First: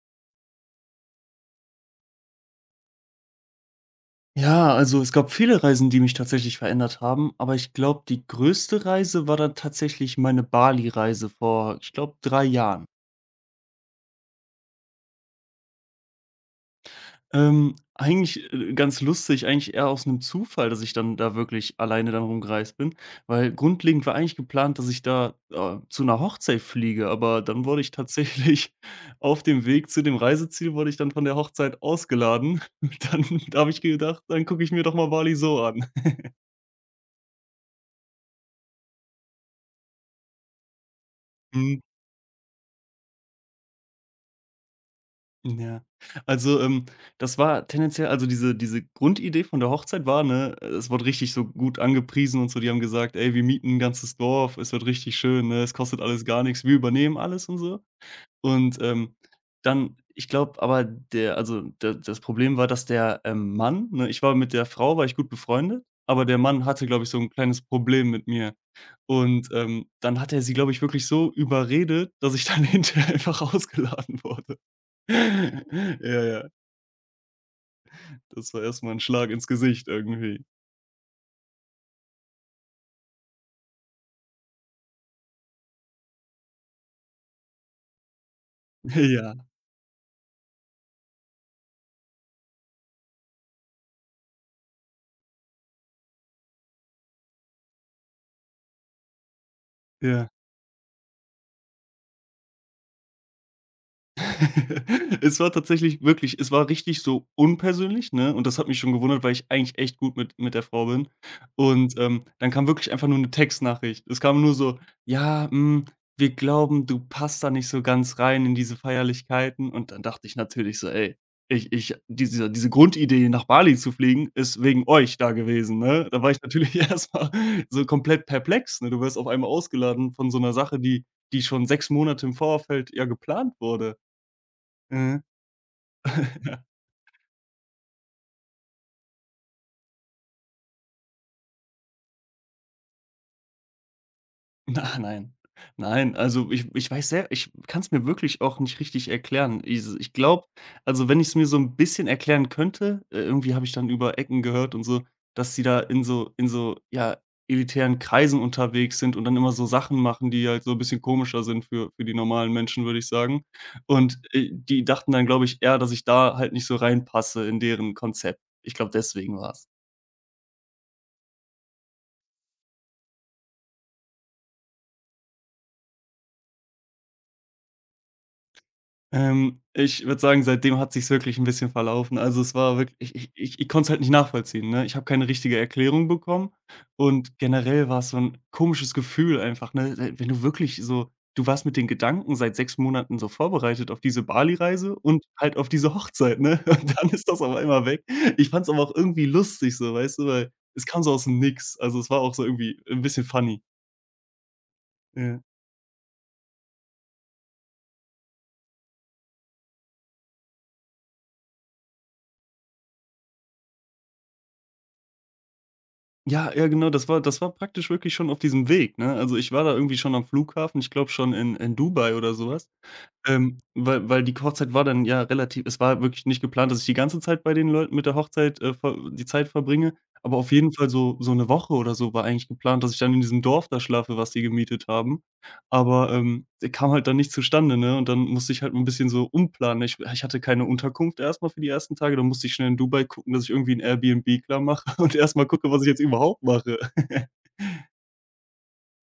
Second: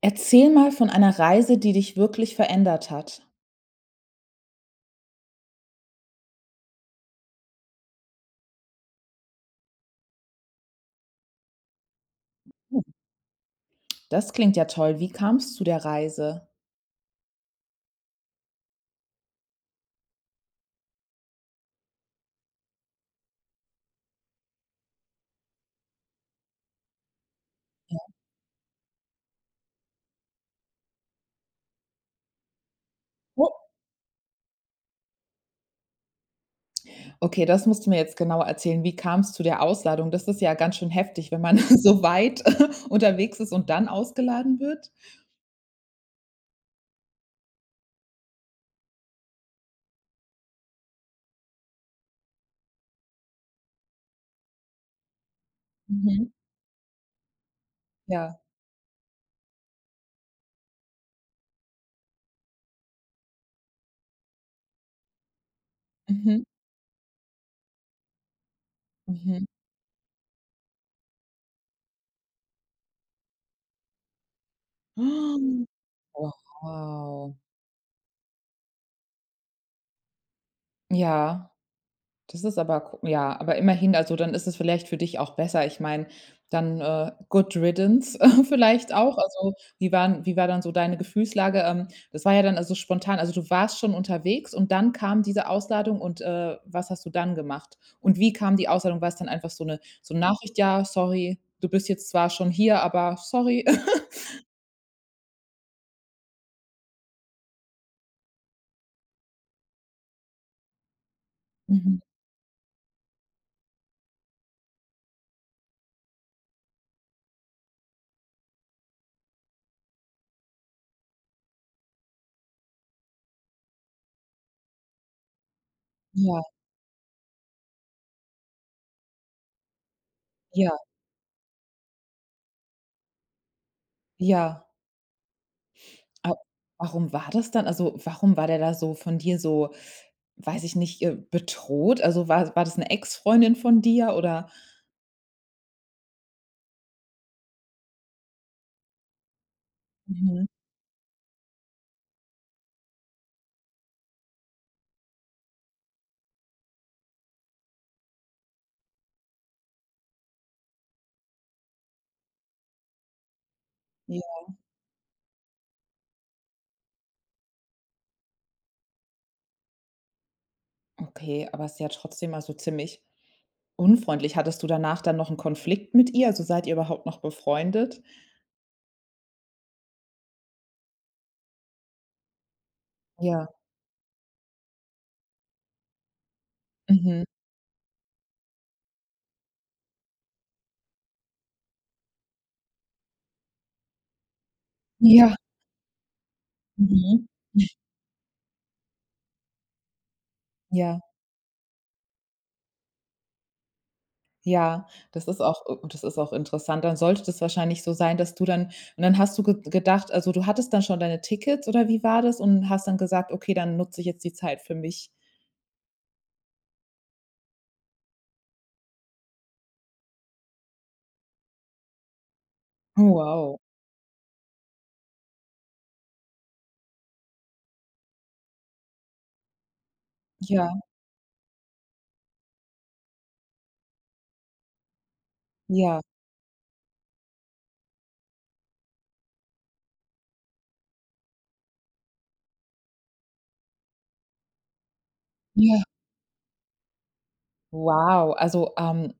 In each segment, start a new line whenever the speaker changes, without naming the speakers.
Erzähl mal von einer Reise, die dich wirklich verändert hat.
Ja, also es gab viele Reisen, die mich tatsächlich verändert haben, aber ich glaube, die größte Reise war dann tatsächlich meine Bali-Reise vor, ich glaube, 3
Hm,
Jahren.
das klingt ja toll. Wie kam's zu der Reise?
Eigentlich, ganz lustig, eigentlich eher aus einem Zufall, dass ich dann da wirklich alleine dann rumgereist bin, weil grundlegend war eigentlich geplant, dass ich da, zu einer Hochzeit fliege, aber dann wurde ich tatsächlich auf dem Weg zu dem Reiseziel wurde ich dann von der Hochzeit ausgeladen. Dann
Oh.
habe ich gedacht: „Dann gucke ich mir doch mal Bali so an."
Okay, das musst du mir jetzt genauer erzählen. Wie kam's zu der Ausladung? Das ist ja ganz schön heftig, wenn man so weit unterwegs ist und dann ausgeladen wird.
Ja. Also, das war tendenziell, also diese Grundidee von der Hochzeit war, ne, es wurde richtig so gut angepriesen und so. Die haben gesagt: „Ey, wir mieten ein ganzes Dorf, es wird richtig schön, ne? Es kostet alles
Mhm.
gar nichts, wir übernehmen alles" und so.
Ja.
Und, dann, ich glaube, aber der, also da das Problem war, dass der, Mann, ne, ich war mit der Frau war ich gut befreundet, aber der
Mhm.
Mann hatte, glaube ich, so ein kleines Problem mit mir.
Mhm.
Und, dann hat er sie, glaube ich, wirklich so überredet, dass ich dann hinterher einfach ausgeladen wurde. Ja,
Oh,
ja,
wow.
das war erst mal 'n Schlag ins Gesicht irgendwie.
Ja. Das ist aber ko ja, aber immerhin, also, dann ist es vielleicht für dich auch besser. Ich meine, dann, good riddance vielleicht auch.
Ja,
Also, wie war dann so deine Gefühlslage? Das war ja dann also spontan. Also, du warst schon unterwegs und dann kam diese Ausladung und, was hast du dann gemacht? Und wie kam die Ausladung? War es dann einfach so eine so 'ne
ja.
Nachricht: „Ja, sorry, du bist jetzt zwar schon hier, aber sorry.“
Es war tatsächlich, wirklich, es war richtig so unpersönlich, ne? Und das hat mich schon gewundert, weil ich eigentlich echt gut mit der Frau bin. Und,
Mhm.
dann kam wirklich einfach nur eine Textnachricht. Es kam nur so: „Ja, wir glauben, du passt da nicht so ganz rein in diese Feierlichkeiten." Und dann dachte ich natürlich so: „Ey, ich, diese Grundidee, nach Bali zu fliegen, ist wegen euch da gewesen", ne? Da war
Ja,
ich natürlich erstmal so komplett perplex, ne? Du wirst auf einmal ausgeladen von so einer
ja,
Sache, die die schon 6 Monate im Vorfeld ja geplant wurde.
ja.
Mhm.
A Warum war das dann? Also, warum war der da so von dir so weiß ich nicht, bedroht? Also, war das eine Ex-Freundin von dir oder
Na, nein. Nein, also ich weiß sehr, ich kann es mir wirklich auch nicht richtig erklären. Is ich
Mhm.
glaube, also, wenn ich es mir so ein bisschen erklären könnte, irgendwie habe ich dann über Ecken gehört und so, dass sie da in so, ja, elitären Kreisen unterwegs sind und dann immer so Sachen machen, die halt so ein bisschen komischer sind für die normalen Menschen, würde ich sagen. Und,
Ja,
die dachten dann, glaube ich, eher, dass ich da halt nicht so reinpasse in deren Konzept. Ich glaube, deswegen war's.
okay, aber ist ja trotzdem also ziemlich unfreundlich. Hattest du danach dann noch einen Konflikt mit ihr? Also, seid ihr überhaupt noch befreundet?
Ich würde sagen, seitdem hat sich's wirklich 'n bisschen verlaufen. Also, es war wirk ich ich
Ja.
ich ich konnte's halt nicht nachvollziehen, ne? Ich habe keine richtige Erklärung bekommen,
Mhm.
und generell war's so 'n komisches Gefühl einfach, ne? Wenn du wirklich so du warst mit den Gedanken seit 6 Monaten so vorbereitet auf diese Bali-Reise und
Ja.
halt auf diese Hochzeit, ne? Und dann
Mhm.
ist das auf einmal weg. Ich fand's aber auch irgendwie lustig so, weißt du, weil es
Ja.
kam so aus dem Nix. Also, es war auch so irgendwie 'n bisschen funny.
Ja,
Ja.
das ist auch interessant. Dann sollte das wahrscheinlich so sein, dass du dann und dann hast du ge gedacht also, du hattest dann schon deine Tickets oder wie war das und hast dann gesagt: „Okay, dann nutze ich jetzt die Zeit für mich.“
Ja, ja, genau, das war praktisch wirklich schon auf diesem Weg, ne? Also, ich war da irgendwie schon am Flughafen, ich glaube schon in Dubai oder sowas.
Oh, wow.
Weil die Hochzeit war dann ja relativ, es war wirklich nicht geplant, dass ich die ganze Zeit bei den Leuten mit der Hochzeit, ver die Zeit verbringe, aber auf
Ja,
jeden Fall so 'ne Woche oder so war eigentlich geplant, dass ich dann in diesem Dorf da schlafe, was die gemietet haben.
ja,
Aber, kam halt dann nicht zustande, ne? Und dann musste ich halt 'n bisschen so umplanen. Ich hatte keine Unterkunft erst mal für die ersten Tage, dann musste ich schnell in Dubai gucken, dass ich irgendwie 'n Airbnb klarmache und erst mal gucke,
ja.
was ich jetzt überhaupt mache.
Wow, also,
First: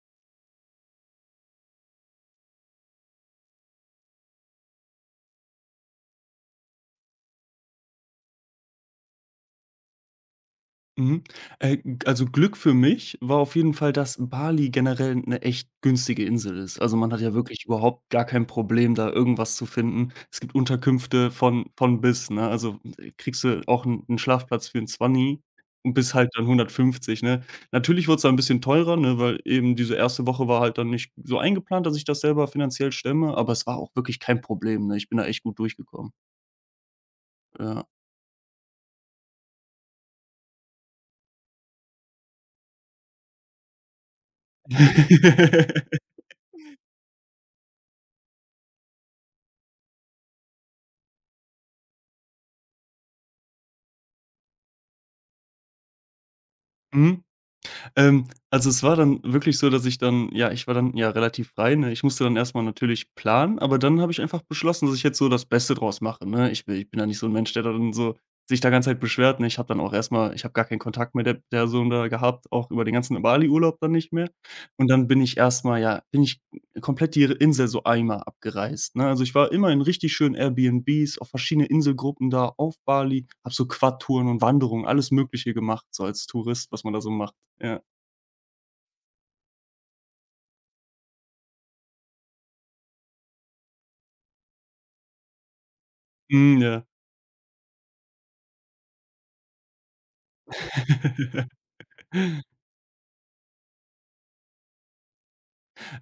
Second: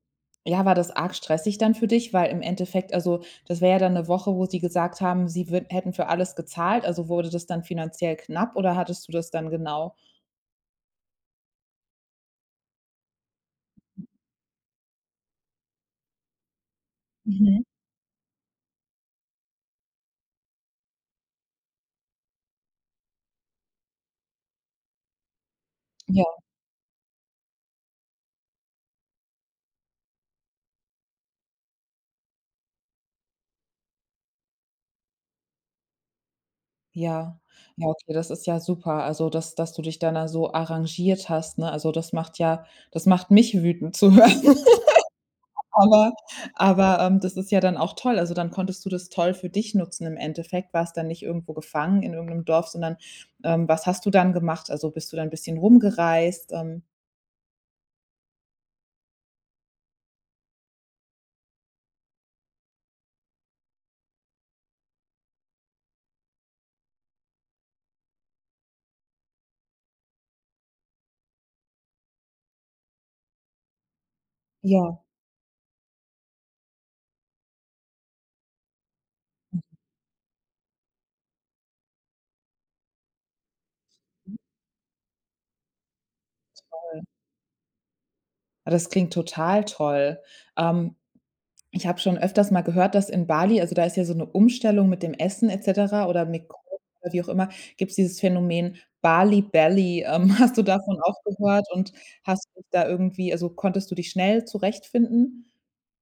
ja, war das arg stressig dann für dich? Weil im Endeffekt also, das wäre ja dann eine Woche, wo sie gesagt haben, sie wür hätten für alles gezahlt. Also, wurde das dann finanziell knapp oder hattest du das dann genau?
Mhm. Äh, g also, Glück für mich war auf jeden Fall, dass Bali generell eine echt günstige Insel ist. Also, man hat ja
Mhm.
wirklich überhaupt gar kein Problem, da irgendwas zu finden. Es gibt Unterkünfte von bis, ne? Also, kriegst du auch einen 'n Schlafplatz für 'n 20 und bis
Ja,
halt dann 150, ne? Natürlich wurde es dann 'n bisschen teurer, ne, weil eben diese erste Woche war halt dann nicht so eingeplant, dass ich das selber finanziell stemme, aber es war auch wirklich kein Problem, ne? Ich bin da echt gut durchgekommen.
ja. Ja,
Ja.
okay, das ist ja super. Also, dass du dich dann da so arrangiert hast, ne? Also, das macht mich wütend zu hören. Aber aber, das ist ja dann auch toll. Also, dann konntest du das toll für dich nutzen im Endeffekt, warst dann nicht irgendwo gefangen in irgend 'nem Dorf, sondern, was hast du dann gemacht? Also, bist du dann bisschen rumgereist?
Mhm. Ähm, also, es war dann wirklich so, dass ich dann, ja, ich war dann ja relativ frei, ne? Ich musste dann erstmal natürlich planen, aber dann habe ich einfach beschlossen, dass ich jetzt so das Beste draus mache, ne? Ich bin ja nicht so ein Mensch, der dann so sich da ganze Zeit beschwert, ne? Ich habe dann auch erstmal, ich habe gar keinen Kontakt mit der Person da gehabt, auch über den ganzen Bali-Urlaub dann nicht mehr. Und
Ja.
dann bin ich erstmal, ja, bin ich komplett die Insel so einmal abgereist, ne? Also, ich war immer in richtig schönen Airbnbs, auf verschiedene Inselgruppen da auf Bali, habe so Quad-Touren und Wanderungen, alles Mögliche gemacht, so als Tourist, was man da
Toll.
so macht, ja.
Ah, das klingt total toll. Ähm, ich habe schon öfters mal gehört, dass in Bali also, da ist ja so 'ne Umstellung mit dem Essen et cetera oder mit
Mhm,
Kochen
ja.
oder wie auch immer, gibt's dieses Phänomen Bali Belly. Hast du davon auch gehört und hast dich da irgendwie also, konntest du dich schnell zurechtfinden?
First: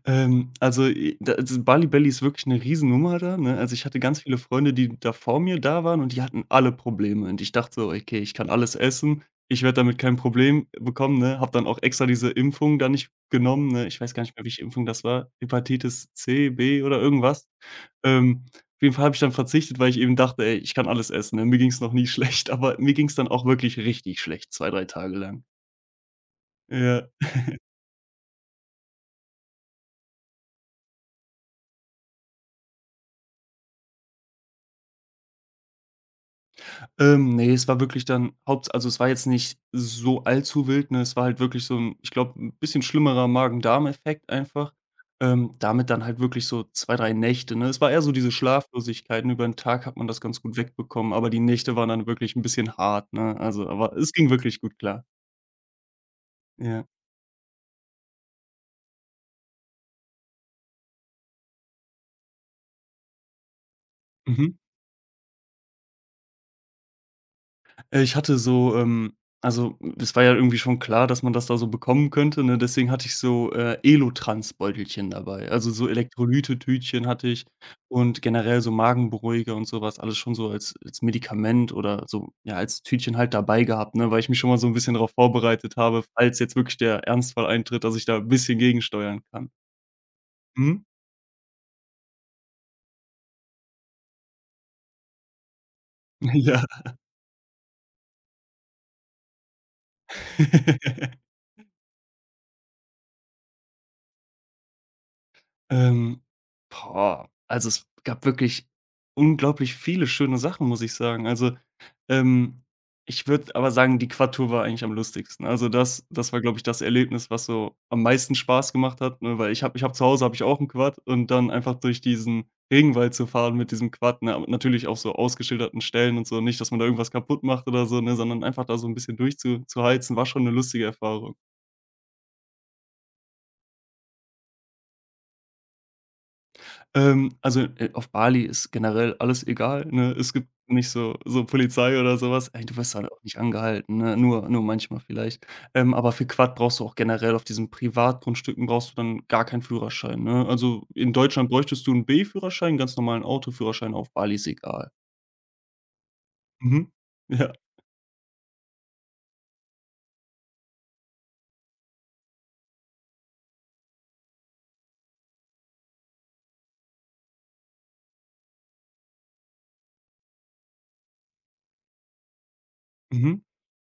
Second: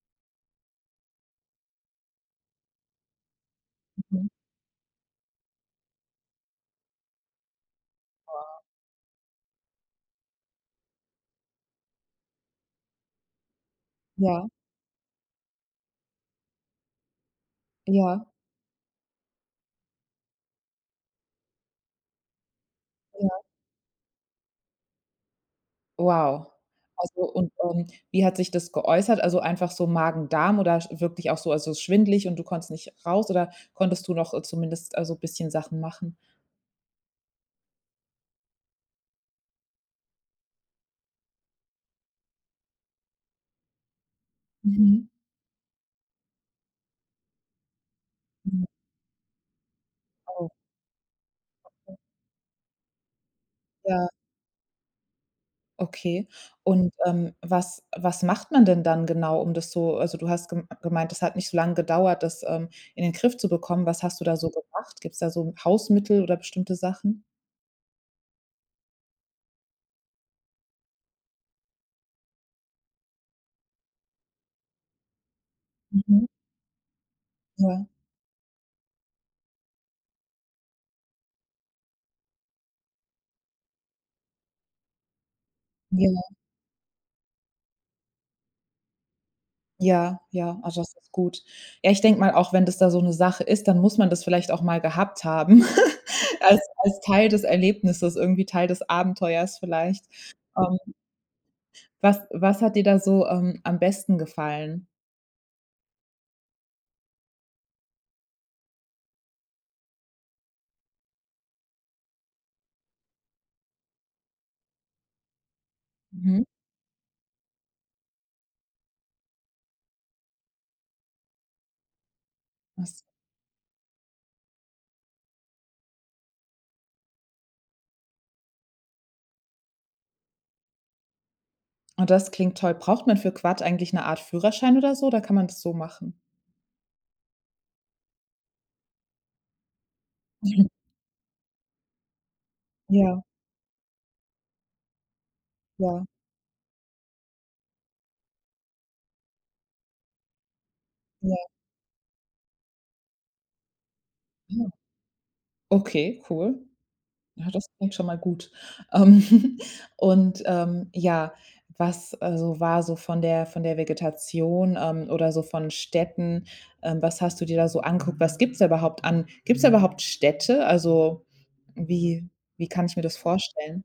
Also, i da, also, Bali Belly ist wirklich 'ne Riesennummer da, ne? Also, ich hatte ganz
Mhm.
viele Freunde, die da vor mir da waren und die hatten alle Probleme. Und ich dachte so: „Okay, ich kann alles essen. Ich werde damit kein Problem bekommen", ne? Habe dann auch extra diese Impfung da nicht genommen, ne? Ich weiß gar nicht mehr,
Ja.
welche Impfung das war. Hepatitis C, B oder irgendwas.
Ja,
Auf jeden Fall habe ich dann verzichtet, weil ich eben dachte: „Ey, ich kann alles essen", ne? Mir ging's noch nie schlecht, aber mir ging's dann auch
ja.
wirklich richtig schlecht, 2, 3 Tage lang.
Wow.
Ja.
Also und, wie hat sich das geäußert? Also, einfach so Magen-Darm oder sch wirklich auch so also, schwindelig und du konntest nicht raus oder konntest du noch, zumindest, also, ein bisschen Sachen machen?
Ne, es war wirklich dann haupts also, es war jetzt nicht so allzu wild, ne? Es war halt wirklich so 'n, ich glaube, 'n bisschen schlimmerer Magen-Darm-Effekt einfach.
Mhm.
Damit dann halt wirklich so 2 3 Nächte, ne? Es war eher so diese
Mhm.
Schlaflosigkeiten. Über 'n Tag hat man das ganz
Oh,
gut wegbekommen, aber die Nächte waren dann wirklich 'n bisschen hart, ne? Also, aber
ja,
es ging wirklich gut klar.
okay.
Ja.
Und, was macht man denn dann genau, um das so also, du hast gemeint, es hat nicht so lange gedauert, das, in den Griff zu bekommen. Was hast du da so
Mhm.
gemacht? Gibt's da so Hausmittel oder bestimmte Sachen?
Ich hatte so, also, es war ja irgendwie schon klar, dass man das da so bekommen könnte, ne? Deswegen hatte ich so, Elotrans-Beutelchen dabei. Also, so
Mhm.
Elektrolyte-Tütchen hatte ich
Ja.
und generell so Magenberuhiger und sowas alles schon so als Medikament oder so, ja, als Tütchen halt dabei gehabt, ne, weil ich mich schon mal so ein bisschen darauf vorbereitet habe,
Ja.
falls jetzt wirklich der Ernstfall eintritt, dass ich da ein bisschen gegensteuern kann.
Ja, ja, also
Mhm.
das ist gut. Ja, ich denke mal, auch wenn das da so 'ne Sache ist, dann muss man das vielleicht auch mal gehabt haben als
Ja.
als Teil des Erlebnisses, irgendwie Teil des Abenteuers vielleicht. Ähm, was hat dir da so, am besten gefallen?
Ähm, boah, also, es gab wirklich unglaublich viele schöne Sachen, muss ich sagen. Also, ähm, ich würde aber sagen, die Quad-Tour war eigentlich am lustigsten. Also, das war,
Mhm.
glaube ich, das Erlebnis, was so am meisten Spaß gemacht hat, ne, weil ich habe zu Hause habe ich auch ein Quad und dann einfach durch diesen
Was
Regenwald zu fahren mit diesem Quad, ne, aber natürlich auch so ausgeschilderten Stellen und so, nicht, dass man da irgendwas kaputt macht oder so, ne, sondern einfach da so ein bisschen durchzuheizen, war schon eine lustige Erfahrung.
oh, das klingt toll. Braucht man für Quad eigentlich 'ne Art Führerschein oder so, oder kann man das so machen?
Also, auf Bali ist generell alles egal, ne? Es gibt
Mhm.
nicht so Polizei oder sowas. Ey, du wirst halt
Ja,
auch nicht angehalten, ne? Nur manchmal vielleicht. Ähm,
ja,
aber für Quad brauchst du auch generell auf diesen Privatgrundstücken brauchst du dann gar keinen Führerschein, ne? Also, in
ja,
Deutschland bräuchtest du einen B-Führerschein, ganz normalen Autoführerschein, auf Bali ist
ja.
egal.
Okay, cool.
Mhm.
Ja,
Ja.
das klingt schon mal gut. Ähm, und, ja, was, also, war so von der Vegetation, oder so von Städten was hast du dir da so angeguckt? Was gibt's da überhaupt an Gibt's da überhaupt Städte? Also, wie wie kann ich mir das
Mhm.
vorstellen?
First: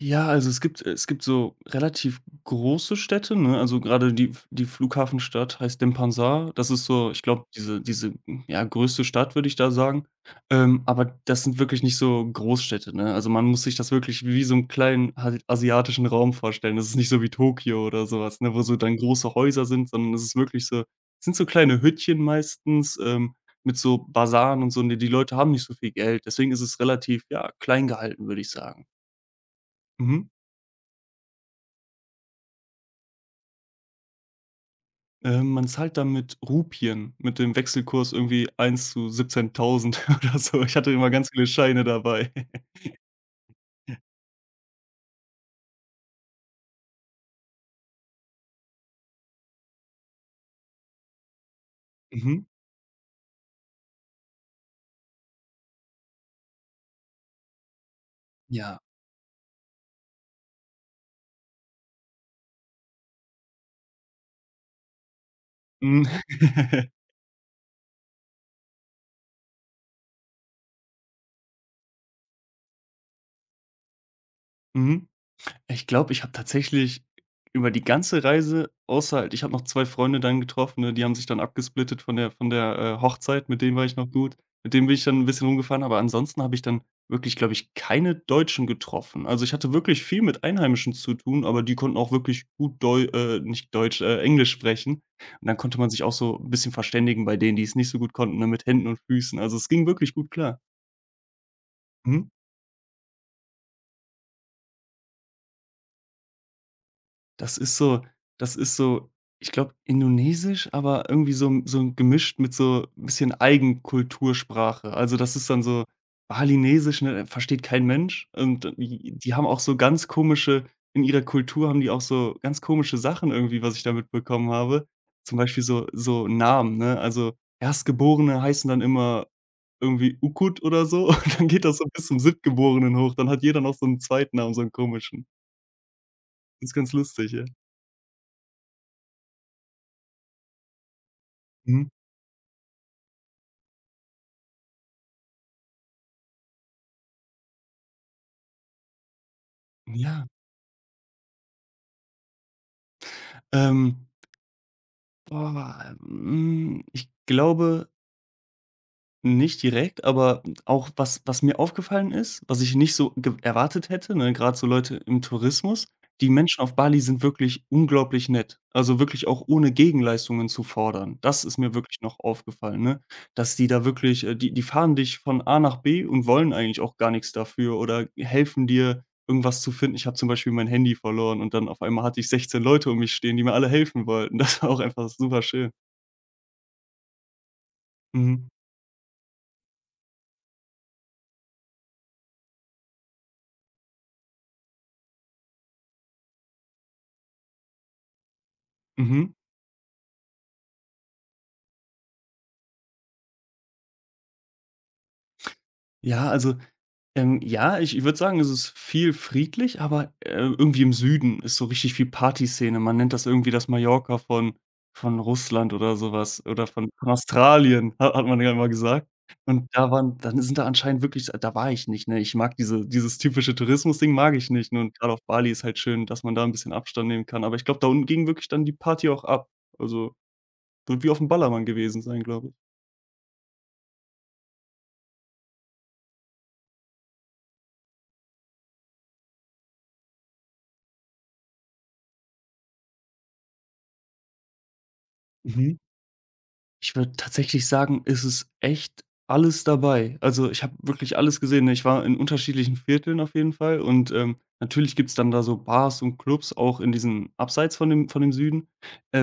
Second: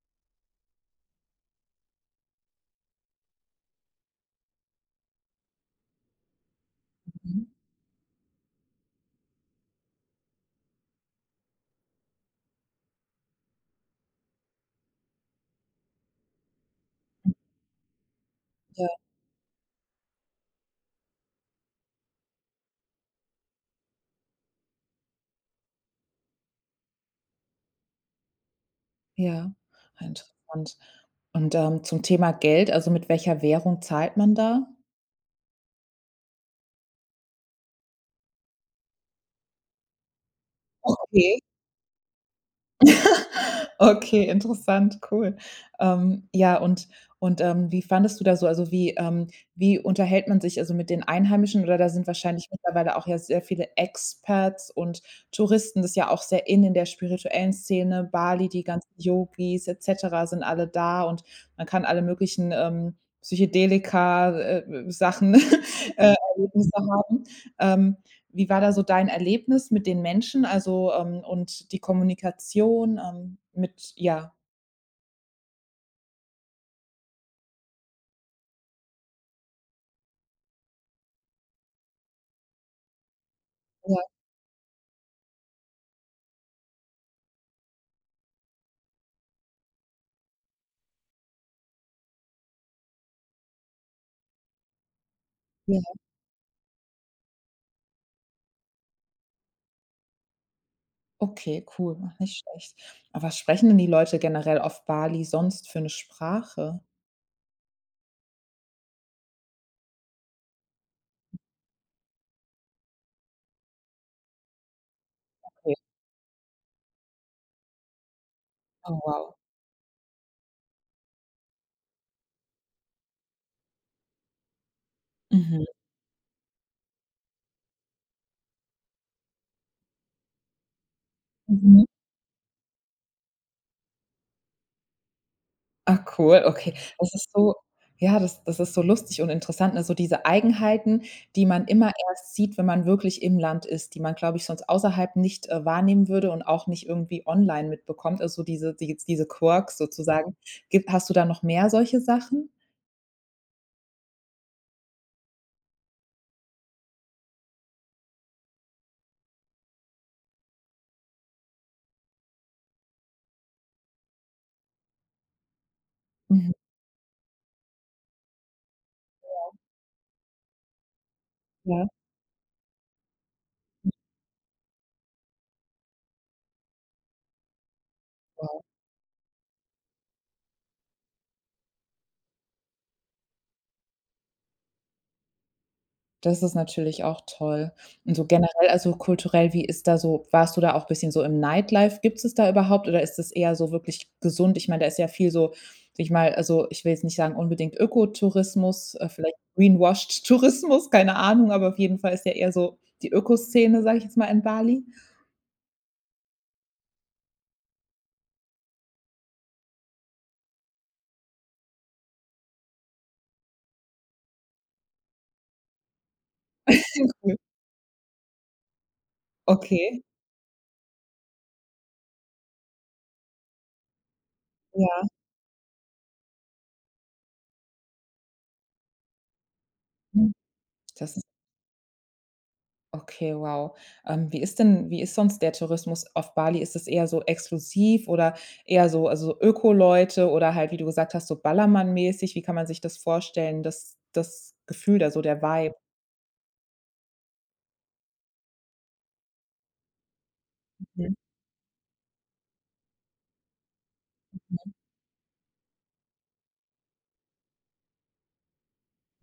Ja, also es gibt so relativ große Städte, ne? Also gerade die Flughafenstadt heißt Denpasar. Das ist so, ich
Mhm.
glaube, diese, ja, größte Stadt, würde ich da sagen. Aber das sind wirklich nicht so Großstädte, ne? Also man muss sich das wirklich wie so einen kleinen halt asiatischen Raum vorstellen. Das ist nicht so wie Tokio oder sowas, ne, wo so
Ja,
dann große Häuser sind, sondern es ist wirklich so, es sind so kleine Hüttchen meistens, mit so Basaren und so, ne? Die Leute haben nicht so viel Geld. Deswegen ist es relativ, ja, klein gehalten, würde ich sagen.
ja. Ah,
Mhm.
interessant. Und, zum Thema Geld, also, mit welcher Währung zahlt man da?
Man zahlt da mit Rupien, mit dem Wechselkurs irgendwie 1 zu 17.000 oder so. Ich hatte immer ganz
Okay.
viele Scheine dabei.
Okay, interessant, cool. Ja, und, wie fandest du da so also, wie unterhält man sich also mit den Einheimischen oder da sind
Mhm.
wahrscheinlich mittlerweile auch ja sehr viele Expats und Touristen, das ist ja auch sehr in der spirituellen Szene. Bali, die
Ja.
ganzen Yogis et cetera sind alle da und man kann alle möglichen, Psychedelika, Sachen,
Mhm.
Erlebnisse haben. Ähm, wie war da so dein Erlebnis mit den Menschen, also, und die Kommunikation, mit ja,
Mhm. Ich glaube, ich habe tatsächlich über die ganze Reise, außer, halt, ich habe noch 2 Freunde dann getroffen, ne, die haben sich dann abgesplittet von der, Hochzeit, mit denen war ich
ja,
noch gut. Mit denen bin ich dann ein bisschen rumgefahren, aber ansonsten habe ich dann wirklich, glaube ich, keine Deutschen getroffen. Also, ich hatte wirklich viel mit Einheimischen zu tun, aber die konnten auch wirklich gut Deu nicht Deutsch, Englisch sprechen. Und dann konnte
ja.
man sich auch so ein bisschen verständigen bei denen, die es nicht so gut konnten, ne, mit Händen und Füßen. Also, es ging wirklich gut klar.
Okay, cool, ach,
Mhm.
nicht schlecht. Aber was sprechen denn die Leute generell auf Bali sonst für eine Sprache?
Das ist so das ist so, ich glaube, Indonesisch, aber irgendwie so 'n so gemischt mit so 'n bisschen Eigenkultursprache. Also, das ist dann
Okay.
so Balinesisch, ne, versteht kein Mensch und
Oh,
die
wow.
haben auch so ganz komische in ihrer Kultur haben die auch so ganz komische Sachen irgendwie, was ich da mitbekommen habe. Zum Beispiel
Mhm.
so Namen, ne? Also, Erstgeborene heißen dann immer irgendwie Ukut oder so und dann geht das
Mhm.
so bis zum Siebtgeborenen hoch. Dann hat jeder noch so 'n Zweitnamen, so einen komischen.
Ah, cool,
Das
okay.
ist ganz
Das ist
lustig, ja.
so das ist so lustig und interessant, ne, so diese Eigenheiten, die man immer
Mhm.
erst sieht, wenn man wirklich im Land ist, die man, glaube ich, sonst außerhalb nicht, wahrnehmen würde und auch nicht irgendwie online mitbekommt. Also, so diese die jetzt diese Quirks
Ja,
sozusagen. Gibt hast du da noch mehr solche Sachen?
ähm, boah, ich glaube nicht direkt, aber auch was mir aufgefallen ist, was ich nicht so ge erwartet hätte, ne, gerade so Leute im Tourismus, die
Mhm,
Menschen auf Bali sind wirklich unglaublich nett, also wirklich auch ohne Gegenleistungen zu fordern. Das ist mir
ja.
wirklich noch aufgefallen, ne? Dass die da wirklich die fahren dich von A nach B und wollen eigentlich auch gar nichts dafür oder helfen dir, irgendwas zu finden. Ich habe zum Beispiel mein Handy verloren und dann auf einmal hatte ich 16 Leute um mich stehen, die mir alle helfen wollten. Das war auch einfach super schön.
Das ist natürlich auch toll. Und so
Mhm.
generell, also kulturell, wie ist da so warst du da auch ein bisschen so im Nightlife? Gibt es da überhaupt oder ist es eher so wirklich gesund? Ich meine, da ist ja viel so, sage ich mal also, ich will jetzt nicht sagen unbedingt Ökotourismus,
Mhm.
vielleicht greenwashed Tourismus, keine Ahnung, aber auf jeden Fall ist ja eher so die Ökoszene, sage ich jetzt mal, in Bali.
Ja, also, ja, ich würde sagen, es ist viel friedlich, aber, irgendwie im Süden ist so richtig viel Partyszene. Man nennt das irgendwie das Mallorca von Russland oder sowas oder von
Cool.
Australien, ha hat man ja immer gesagt. Und da
Okay,
waren dann sind da anscheinend wirklich da war ich nicht, ne? Ich mag dieses typische Tourismusding mag ich nicht, ne? Und
ja.
grade auf Bali ist halt schön, dass man da ein bisschen Abstand nehmen kann. Aber ich glaube, da unten ging wirklich dann die Party auch ab. Also,
Mhm.
wird wie auf
Das
dem Ballermann gewesen sein, glaube ich.
okay, wow. Wie ist sonst der Tourismus auf Bali? Ist es eher so exklusiv oder eher so also Öko-Leute oder halt, wie du gesagt hast, so Ballermann-mäßig? Wie kann man sich das vorstellen, das Gefühl da so, der Vibe?
Mhm. Ich würde tatsächlich sagen, ist es echt alles dabei. Also, ich habe
Mhm.
wirklich alles gesehen, ne? Ich war in unterschiedlichen Vierteln auf jeden Fall und, natürlich gibt's dann da so Bars und Clubs auch in diesen abseits von dem Süden.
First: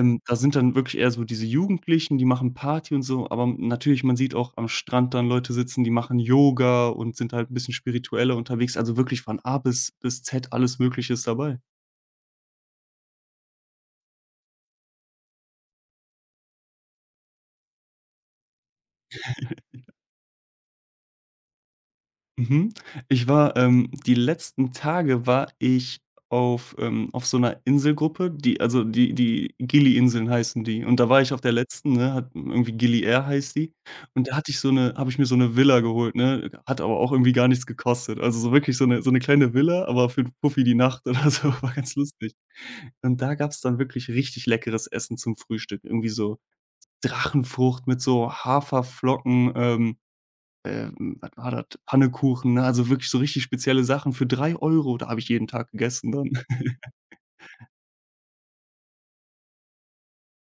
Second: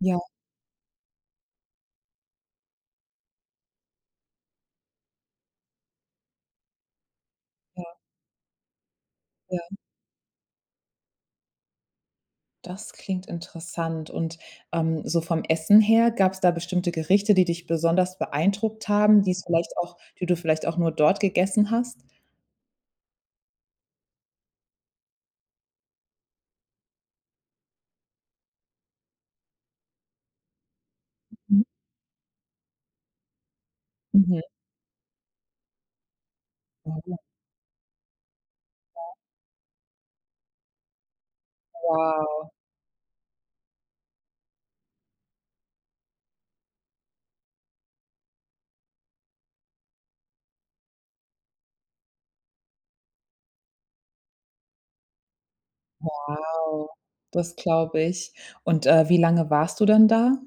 Ja,
Da sind dann wirklich eher so diese Jugendlichen, die machen Party und so, aber natürlich, man sieht auch am Strand dann Leute sitzen, die machen Yoga und sind halt ein bisschen
ja,
spiritueller unterwegs. Also, wirklich von A
ja.
bis Z alles Mögliche ist dabei.
Das klingt interessant. Und, so vom Essen her, gab es da bestimmte Gerichte, die dich besonders beeindruckt haben, die du vielleicht auch nur dort gegessen hast?
Mhm. Die letzten Tage war ich auf so einer Inselgruppe, die Gili-Inseln heißen die. Und da war ich auf der
Mhm.
letzten, ne, hat irgendwie Gili Air heißt die. Und da
Mhm.
hatte ich so eine habe ich mir so eine Villa geholt, ne? Hat aber auch
Oh,
irgendwie gar nichts gekostet. Also, so wirklich so eine kleine Villa, aber für 'n Fuffi die Nacht oder so, war ganz lustig.
wow.
Und da gab's dann wirklich richtig leckeres Essen zum Frühstück. Irgendwie so Drachenfrucht mit so Haferflocken, was war das? Pannekuchen, ne? Also, wirklich so richtig spezielle Sachen für 3 Euro. Da habe ich jeden Tag gegessen dann.
Wow, das glaube ich. Und, wie lange warst du dann da?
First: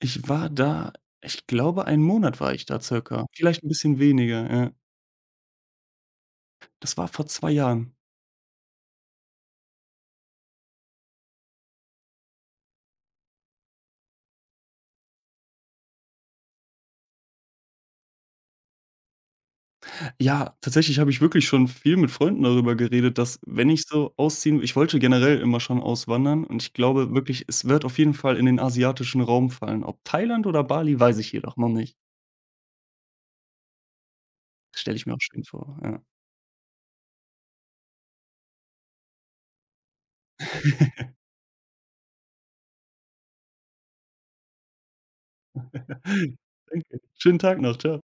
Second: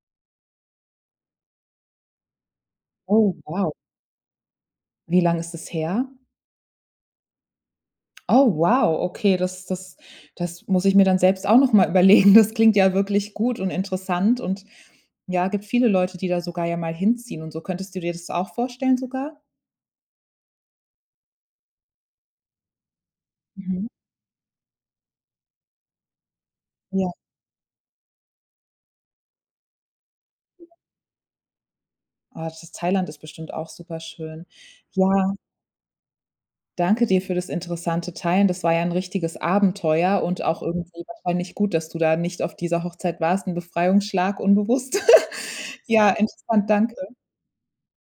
Ich war da ich glaube, einen Monat war ich da circa,
Oh,
vielleicht ein
wow.
bisschen weniger, ja.
Wie lang ist es her?
Das war vor 2 Jahren.
Oh, wow, okay, das muss ich mir dann selbst auch noch mal überlegen. Das klingt ja wirklich gut und interessant und ja, gibt viele Leute, die da sogar ja mal hinziehen und so. Könntest du dir das auch vorstellen sogar?
Ja, tatsächlich habe ich wirklich schon viel mit Freunden darüber geredet, dass wenn ich
Mhm.
so ausziehen ich wollte generell immer schon auswandern und ich
Ja.
glaube wirklich, es wird auf jeden Fall in den asiatischen Raum fallen. Ob Thailand oder Bali, weiß ich jedoch noch nicht.
Ah, das Thailand ist bestimmt auch super schön.
Stelle ich mir auch
Ja.
schön vor, ja.
Danke dir für das interessante Teilen. Das war ja ein richtiges Abenteuer und auch irgendwie wahrscheinlich gut, dass du da nicht auf dieser Hochzeit warst. Ein Befreiungsschlag unbewusst. Ja, interessant, danke.
Danke. Schönen Tag noch. Ciao.